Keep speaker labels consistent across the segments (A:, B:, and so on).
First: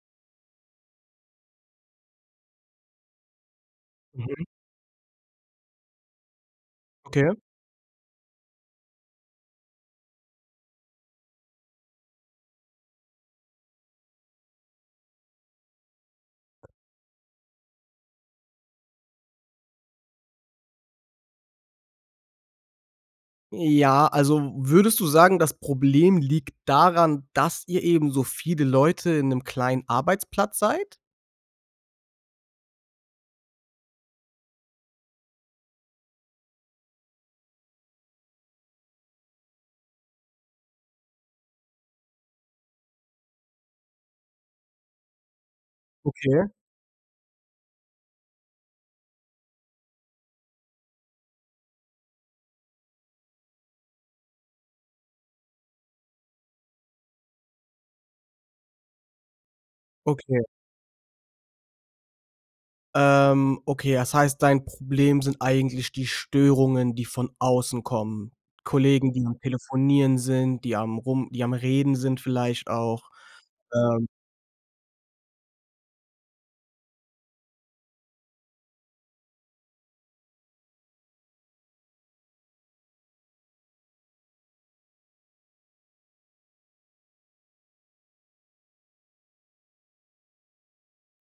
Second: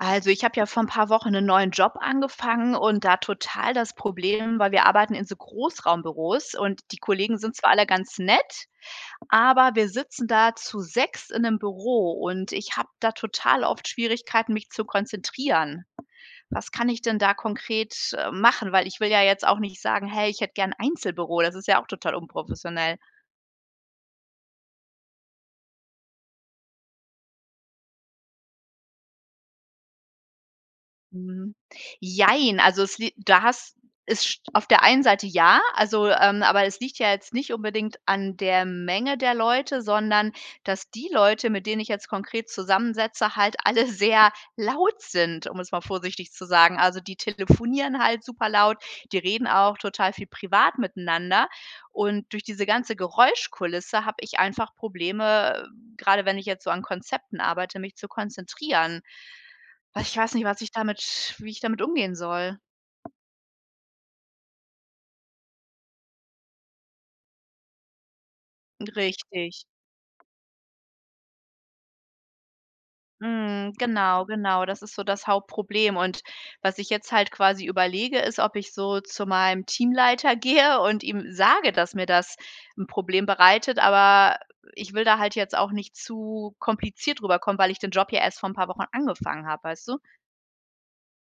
A: Also, ich habe ja vor ‘n paar Wochen 'nen neuen Job angefangen und da total das
B: Mhm.
A: Problem, weil wir arbeiten in so Großraumbüros und die
B: Okay.
A: Kollegen sind zwar alle ganz nett, aber wir sitzen da zu sechst in ‘nem Büro. Und, ich habe da total oft Schwierigkeiten, mich zu konzentrieren. Was kann ich denn da konkret, äh, machen? Weil, ich will ja jetzt auch nicht sagen: „Hey, ich hätte gerne 'n Einzelbüro“, das ist ja auch total unprofessionell.
B: Ja, also würdest du sagen, das Problem liegt daran, dass ihr eben so viele Leute in 'nem kleinen Arbeitsplatz seid?
A: Mhm. Jein. Also, es lie da hast ist auf der einen Seite ja, also, ähm, aber es liegt ja jetzt nicht unbedingt an der Menge der Leute, sondern, dass die Leute mit denen ich jetzt konkret zusammensitze halt alle sehr laut sind, um es mal vorsichtig zu
B: Okay.
A: sagen. Also, die telefonieren halt super laut, die reden auch total viel privat miteinander. Und, durch diese ganze Geräuschkulisse habe ich einfach Probleme, grade wenn ich jetzt so an Konzepten arbeite, mich zu konzentrieren. Ach, ich weiß
B: Okay.
A: nicht, was ich damit wie ich damit umgehen soll?
B: Ähm, okay. Das heißt, dein Problem sind eigentlich die Störungen, die von außen kommen. Kollegen, die am
A: Richtig.
B: Telefonieren sind, die am rum die am Reden sind, vielleicht auch,
A: Mhm.
B: ähm
A: Genau, genau. Das ist so das Hauptproblem und was ich jetzt halt quasi überlege, ist, ob ich so zu meinem Teamleiter gehe und ihm sage, dass mir das 'n Problem bereitet, aber ich will da halt jetzt auch nicht zu kompliziert rüber kommen, weil ich den Job ja erst vor 'n paar Wochen angefangen habe, weißt du?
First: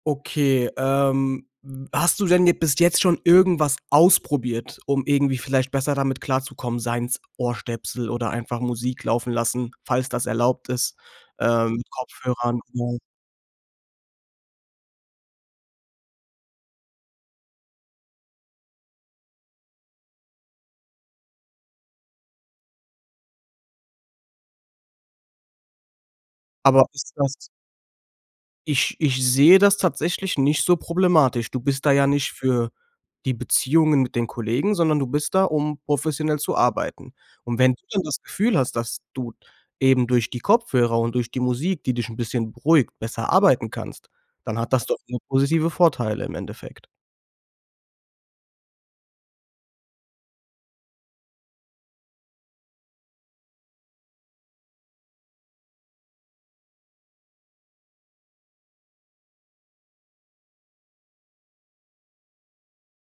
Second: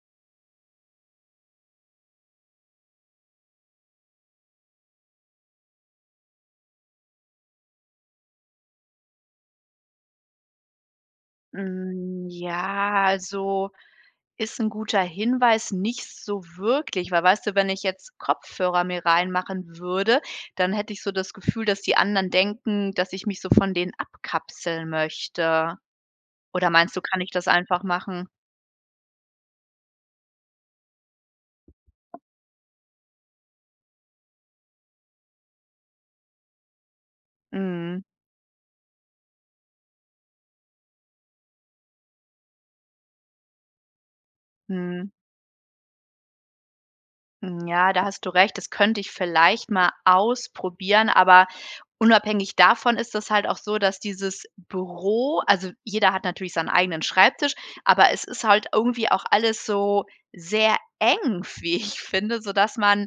B: Okay, ähm, hast du denn bis jetzt schon irgendwas ausprobiert, um irgendwie vielleicht besser damit klarzukommen, seien es Ohrstöpsel oder einfach Musik laufen lassen, falls das erlaubt ist, ähm, mit
A: Hm,
B: Kopfhörern? [unintelligible]
A: ja, also, ist 'n guter Hinweis. Nicht so wirklich, weil, weißt du, wenn ich jetzt Kopfhörer mir reinmachen würde, dann hätte ich so das Gefühl, dass die anderen denken, dass ich mich so von denen abkapseln möchte. Oder
B: Aber
A: meinst du,
B: ist
A: kann ich
B: das
A: das einfach machen?
B: Ich ich sehe das tatsächlich nicht so problematisch. Du bist da ja nicht für die Beziehungen mit den Kollegen, sondern du bist da, um professionell zu arbeiten. Und wenn du
A: Mhm.
B: dann das Gefühl hast, dass du eben durch die Kopfhörer und durch die Musik, die dich 'n bisschen beruhigt, besser arbeiten kannst, dann hat das doch
A: Mhm.
B: nur positive Vorteile im Endeffekt.
A: Ja, da hast du recht. Das könnte ich vielleicht mal ausprobieren. Aber unabhängig davon ist das halt auch so, dass dieses Büro also jeder hat natürlich seinen eigenen Schreibtisch, aber es ist halt irgendwie auch alles so sehr eng, f wie ich finde, sodass man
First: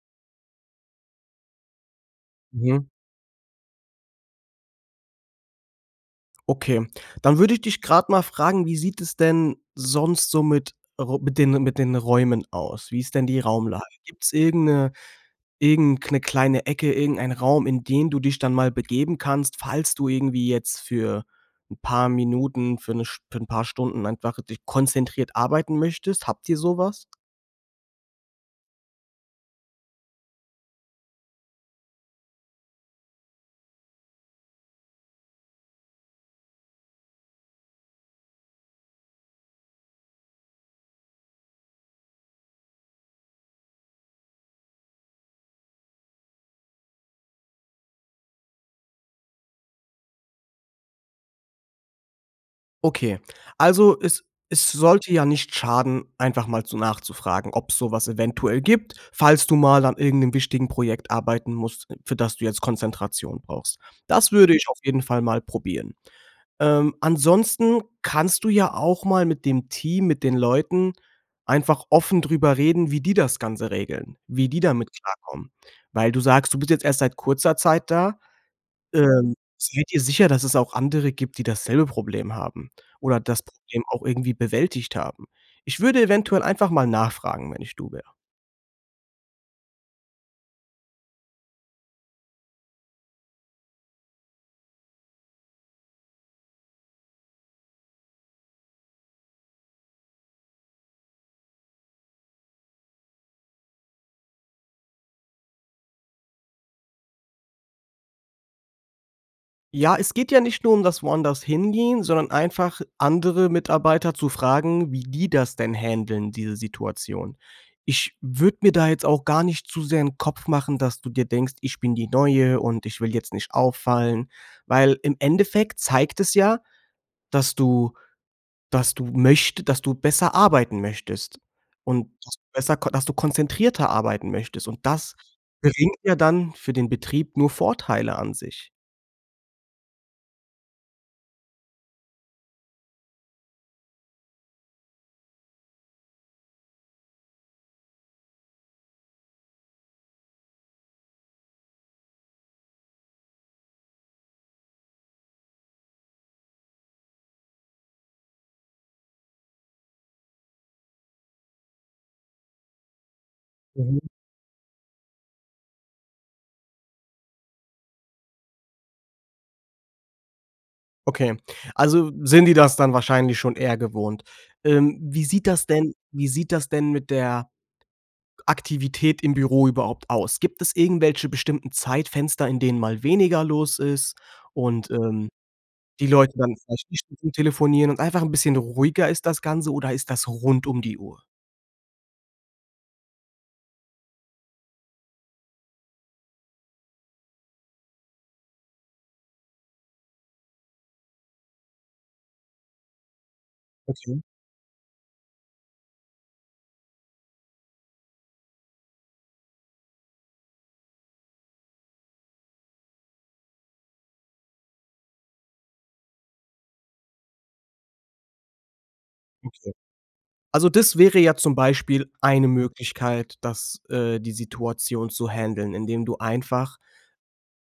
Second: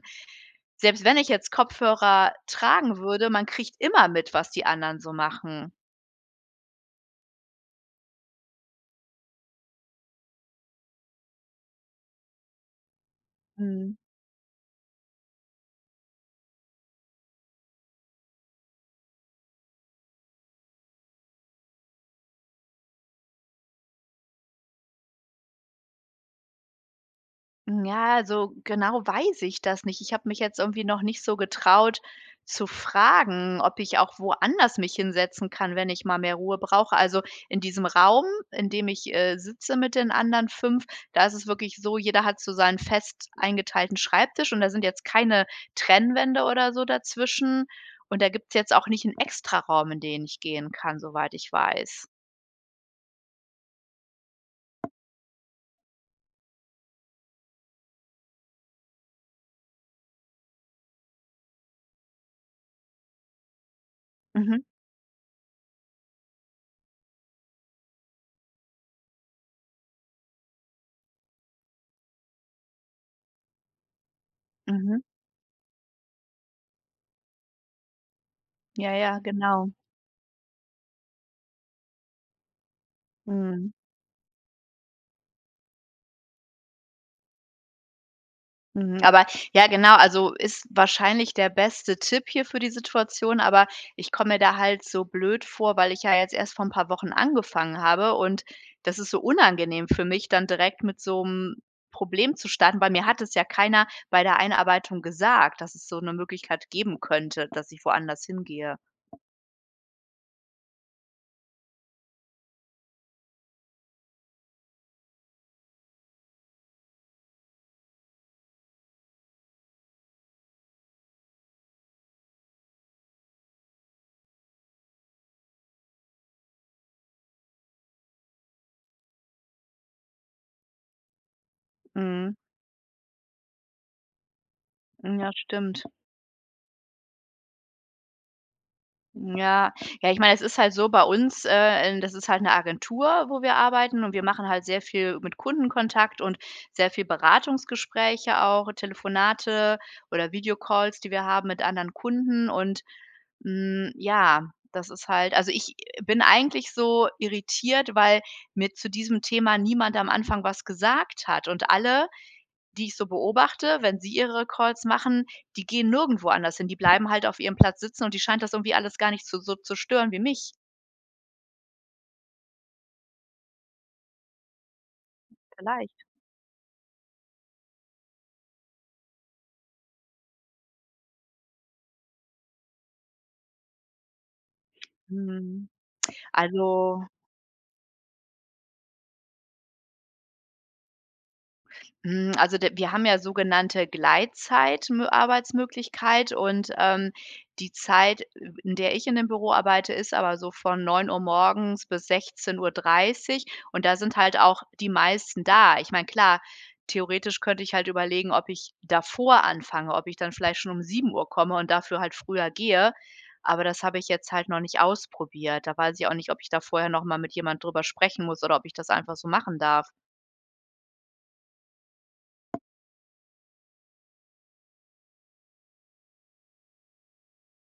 A: selbst wenn ich jetzt Kopfhörer
B: Mhm.
A: tragen würde, man kriegt immer mit, was die anderen so machen.
B: Okay, dann würde ich dich gerade mal fragen, wie sieht es denn sonst so mit ro mit den mit den Räumen aus? Wie ist denn die Raumlage?
A: Mhm.
B: Gibt's irgend 'ne irgend 'ne kleine Ecke, irgendeinen Raum, in den du dich dann mal begeben kannst, falls du irgendwie jetzt für ‘n paar Minuten für ‘ne Sch für ‘n paar Stunden einfach, dich konzentriert arbeiten möchtest, habt ihr sowas?
A: Hm, ja, so genau weiß ich das nicht. Ich habe mich jetzt irgendwie noch nicht so getraut zu fragen, ob ich auch woanders mich hinsetzen kann, wenn ich mal mehr Ruhe brauche. Also, in diesem Raum, in dem ich, äh, sitze mit den anderen 5, da ist es wirklich so, jeder hat so seinen fest eingeteilten Schreibtisch und da sind jetzt keine Trennwände oder so dazwischen. Und, da gibt's jetzt auch nicht ‘n Extraraum, in den ich gehen kann, soweit ich weiß.
B: Okay, also es es sollte ja nicht schaden, einfach mal so nachzufragen, ob‘s sowas eventuell gibt. Falls du mal an irgend 'nem wichtigen Projekt arbeiten musst, für das du jetzt Konzentration brauchst. Das würde
A: Mhm.
B: ich auf jeden Fall mal probieren. Ähm, ansonsten kannst du ja auch mal mit dem Team, mit den Leuten einfach offen drüber reden, wie die das Ganze regeln, wie die damit
A: Mhm.
B: klarkommen, weil du sagst, du bist jetzt erst seit kurzer Zeit da,
A: Ja, ja,
B: ähm,
A: genau.
B: sei dir sicher, dass es auch andere gibt, die dasselbe Problem haben oder das
A: Mhm.
B: Problem auch irgendwie bewältigt haben. Ich würde eventuell einfach mal nachfragen, wenn ich du wäre.
A: Mhm. Aber, ja genau. Also, ist wahrscheinlich der beste Tipp hier für die Situation. Aber ich komme mir da halt so blöd vor, weil ich ja jetzt erst vor 'n paar Wochen angefangen habe. Und das ist so unangenehm für mich dann, direkt mit so 'm Problem zu starten, weil mir hat das ja keiner bei der Einarbeitung gesagt, dass es so 'ne Möglichkeit geben könnte, dass ich woanders hin gehe.
B: Ja, es geht ja nicht nur um das woanders Hingehen, sondern einfach andere Mitarbeiter zu fragen, wie die das denn händeln, diese Situation. Ich würde mir da jetzt auch gar nicht zu sehr 'n Kopf machen, dass du dir denkst: „Ich bin die Neue und ich will jetzt nicht auffallen.“ Weil im Endeffekt zeigt es ja, dass du dass du möchte dass du besser arbeiten möchtest und dass
A: Mhm.
B: du besser ko dass du konzentrierter arbeiten möchtest. Und das
A: Hm, ja, stimmt.
B: bringt ja dann für den Betrieb nur Vorteile an sich.
A: Ja. Ja, ich meine, es ist halt so bei uns äh, ähm, das ist halt 'ne Agentur, wo wir arbeiten. Und wir machen halt sehr viel mit Kundenkontakt und sehr viel Beratungsgespräche auch, Telefonate oder Videocalls, die wir haben mit anderen Kunden und, hm, ja, das ist halt also, ich bin eigentlich so irritiert, weil mir zu diesem Thema niemand am Anfang was gesagt hat und alle, die ich so beobachte, wenn
B: Mhm.
A: sie ihre Calls machen, die gehen nirgendwo anders hin. Die bleiben halt auf ihrem Platz sitzen. Und die scheint das irgendwie alles gar nicht so so zu stören wie mich.
B: Okay, also sind die das dann wahrscheinlich schon eher gewohnt. Ähm, wie sieht das denn
A: Vielleicht.
B: wie sieht das denn mit der Aktivität im Büro überhaupt aus? Gibt es irgendwelche bestimmten Zeitfenster, in denen mal weniger los ist und, ähm,
A: Mhm.
B: die Leute dann vielleicht nicht
A: Also
B: Stunden telefonieren und einfach 'n bisschen ruhiger ist das Ganze, oder ist das rund um die Uhr?
A: Mhm. Also, der wir haben ja sogenannte Gleitzeit Mö Arbeitsmöglichkeit und, ähm, die Zeit, in der ich in dem Büro arbeite, ist aber so von 09:00 morgens bis 16:30. Und da
B: Okay.
A: sind halt auch die meisten da. Ich meine, klar, theoretisch könnte ich halt überlegen, ob ich davor anfange, ob ich dann vielleicht schon um 7:00 komme und dafür halt früher gehe. Aber das habe ich jetzt halt noch nicht ausprobiert. Da weiß ich auch nicht, ob ich da vorher noch mal mit jemand drüber sprechen muss oder ob ich das einfach so machen
B: Okay.
A: darf.
B: Also, des wäre ja zum Beispiel eine Möglichkeit, dass, äh, die Situation zu handeln, indem du einfach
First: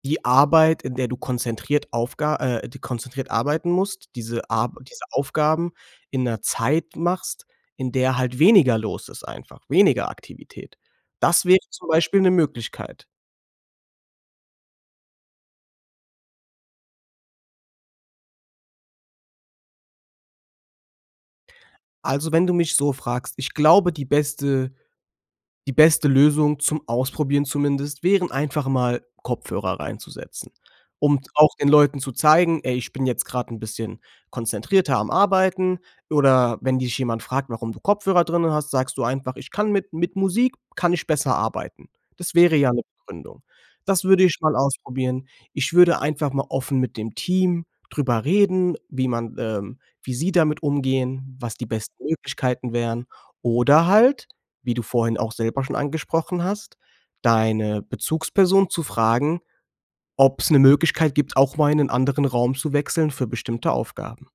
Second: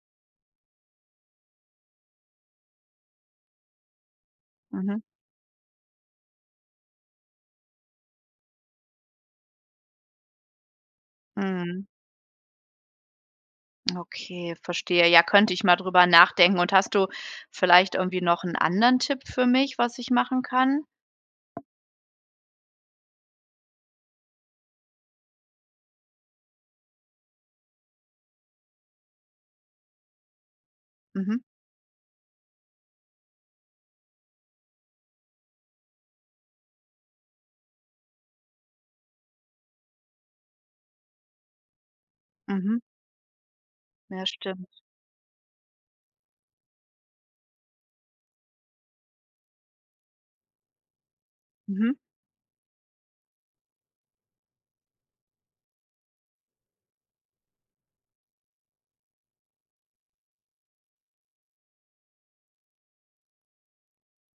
B: die Arbeit, in der du konzentriert Aufga äh, konzentriert arbeiten musst, diese Ar
A: Mhm.
B: diese Aufgaben in 'ner Zeit machst, in der halt weniger los ist einfach, weniger Aktivität. Das wäre
A: Mhm.
B: zum Beispiel 'ne Möglichkeit.
A: Okay, verstehe. Ja. Könnte ich mal drüber nachdenken. Und hast du vielleicht irgendwie noch 'n anderen Tipp für mich, was ich machen kann?
B: Also, wenn du mich so fragst, ich glaube, die beste die beste Lösung zum Ausprobieren zumindest, wären einfach mal Kopfhörer reinzusetzen, um
A: Mhm.
B: auch den Leuten zu zeigen: „Ey, ich bin jetzt gerade 'n bisschen konzentrierter am Arbeiten.“ Oder wenn dich jemand fragt, warum du Kopfhörer drinnen hast, sagst du einfach: „Ich kann mit mit Musik kann ich besser arbeiten.“ Das wäre ja
A: Mhm.
B: 'ne Begründung. Das würde
A: Ja,
B: ich mal
A: stimmt.
B: ausprobieren. Ich würde einfach mal offen mit dem Team drüber reden, wie man ähm, wie sie damit umgehen, was die
A: Mhm.
B: besten Möglichkeiten wären. Oder halt, wie du vorhin auch selber schon angesprochen hast, deine Bezugsperson zu fragen, ob's 'ne Möglichkeit gibt, auch mal in 'nen anderen Raum zu wechseln für bestimmte Aufgaben.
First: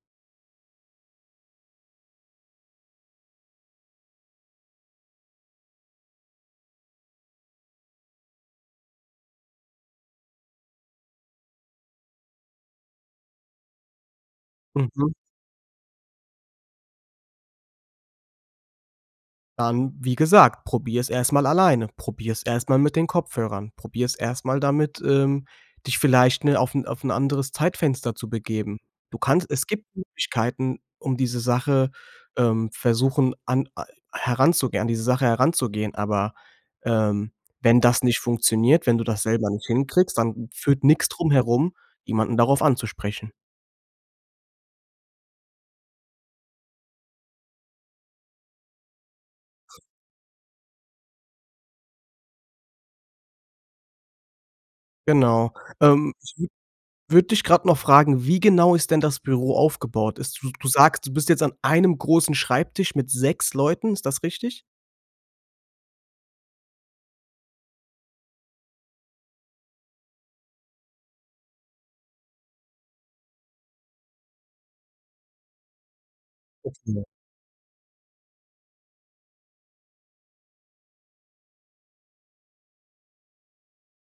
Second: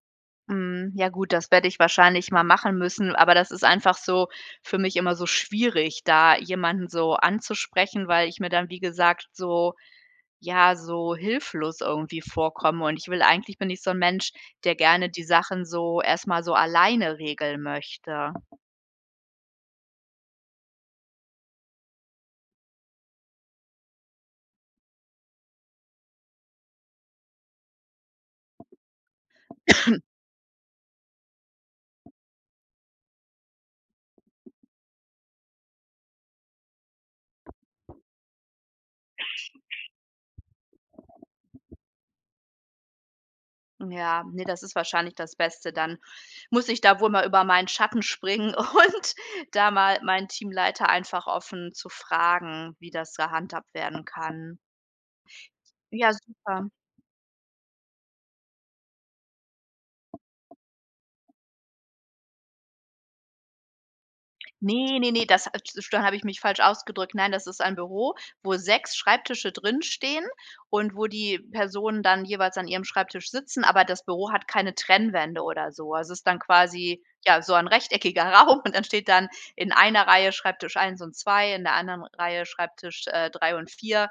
A: Mhm, ja, gut, das werde ich wahrscheinlich mal machen müssen. Aber das ist einfach so für mich immer so schwierig, da jemanden, so, anzusprechen, weil ich mir dann, wie gesagt so, ja, so hilflos irgendwie vorkomme und ich will eigentlich bin ich so 'n Mensch, der gerne
B: Mhm.
A: die Sachen so erstmal so alleine regeln möchte.
B: Dann, wie gesagt, probier's erstmal alleine, probier's erstmal mit den Kopfhörern, probier's erstmal damit, ähm, dich vielleicht, ne, auf 'n auf 'n anderes Zeitfenster zu begeben. Du kannst es gibt Möglichkeiten, um diese Sache, ähm, versuchen an a heranzugehen an diese Sache heranzugehen, aber, ähm, wenn das nicht funktioniert, wenn du das selber nicht hinkriegst, dann führt nix drumherum, jemanden darauf anzusprechen.
A: Ja, ne, das ist wahrscheinlich das Beste, dann muss ich da wohl mal über meinen Schatten springen und da mal meinen Teamleiter einfach offen zu fragen, wie das gehandhabt werden kann.
B: Genau.
A: Ja,
B: Ähm, ich
A: super.
B: würd würde dich gerade noch fragen, wie genau ist denn das Büro aufgebaut? Ist s du sagst, du bist jetzt an einem großen Schreibtisch mit 6 Leuten, ist das richtig?
A: Ne, ne, ne, das, ah, tsch dann habe ich mich falsch ausgedrückt. Nein, das ist ein Büro, wo 6 Schreibtische drin stehen und wo die Personen dann jeweils an ihrem Schreibtisch sitzen, aber das Büro hat keine Trennwände oder so. Also, ist dann
B: Ganz
A: quasi
B: genau.
A: ja, so ein rechteckiger Raum und dann steht dann in einer Reihe Schreibtisch 1 und 2, in der anderen Reihe Schreibtisch, äh, 3 und 4,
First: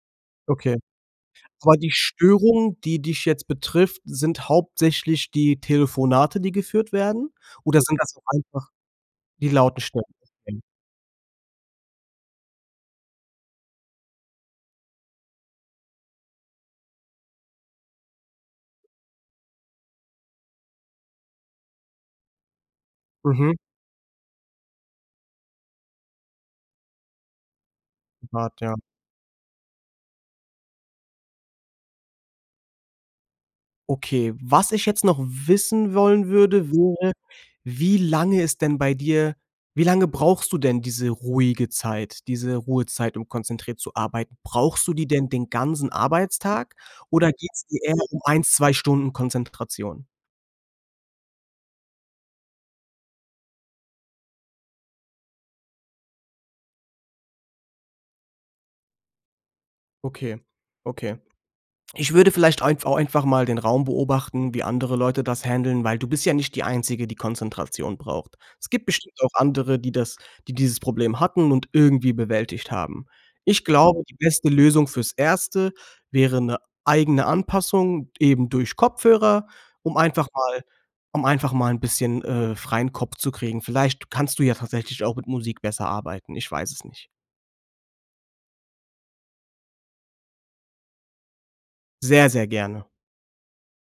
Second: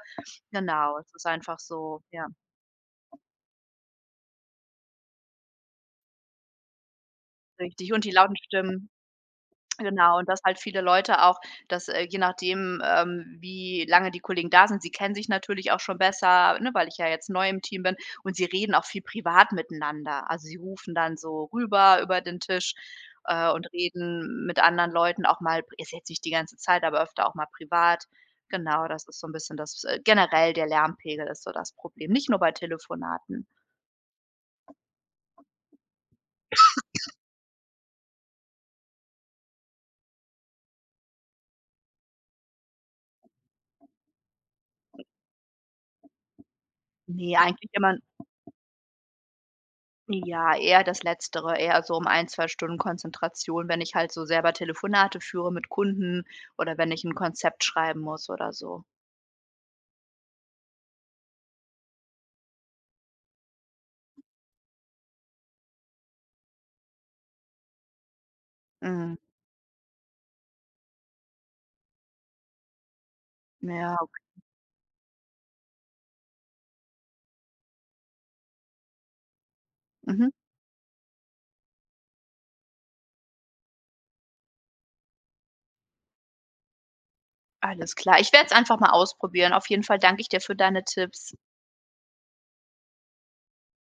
B: Okay.
A: genau, es ist einfach
B: Aber, die
A: so, ja.
B: Störung, die dich jetzt betrifft, sind hauptsächlich die Telefonate, die geführt werden oder
A: Richtig
B: sind
A: und die
B: das
A: lauten
B: einfach
A: Stimmen.
B: die lauten Stimmen?
A: Genau, und dass halt
B: [unintelligible]
A: viele Leute auch, dass, äh, je nachdem, ähm, wie lange die Kollegen da sind, sie kennen sich natürlich auch schon besser, ne, weil ich ja jetzt neu im Team bin und sie reden auch viel privat miteinander. Also, sie rufen dann so rüber über den Tisch, äh,
B: Mhm.
A: und reden mit anderen Leuten auch mal, ist jetzt nicht die ganze Zeit, aber öfter auch mal privat.
B: Privat, ja.
A: Genau, das ist so 'n bisschen das äh, generell der Lärmpegel ist so das Problem, nicht nur bei Telefonaten.
B: Okay. Was ich jetzt noch wissen wollen würde, wäre, wie lange ist denn bei dir wie lange brauchst du denn diese ruhige Zeit, diese Ruhezeit, um konzentriert zu arbeiten. Brauchst du die denn den ganzen Arbeitstag? Oder
A: Ne,
B: geht's
A: eigentlich
B: eher
A: immer
B: um 1, 2 Stunden Konzentration?
A: Ja, eher das letztere, eher so um 1, 2 Stunden Konzentration, wenn ich halt so selber Telefonate führe mit Kunden oder wenn ich 'n Konzept schreiben muss oder so.
B: Okay, Okay. Ich würde vielleicht einf auch einfach mal den Raum beobachten, wie andere Leute das handeln weil du bist ja nicht die Einzige, die Konzentration braucht. Es gibt bestimmt
A: Mhm.
B: auch andere, die das die dieses Problem hatten und irgendwie bewältigt haben. Ich
A: Ja,
B: glaube, die
A: okay.
B: beste Lösung fürs Erste wäre 'ne eigene Anpassung eben durch Kopfhörer, um einfach
A: Mhm.
B: mal um einfach mal 'n bisschen, äh, freien Kopf zu kriegen. Vielleicht kannst du ja tatsächlich auch mit Musik besser arbeiten. Ich weiß es nicht.
A: Alles klar. Ich werde es einfach mal ausprobieren. Auf jeden Fall danke ich dir für deine Tipps.
B: Sehr, sehr gerne.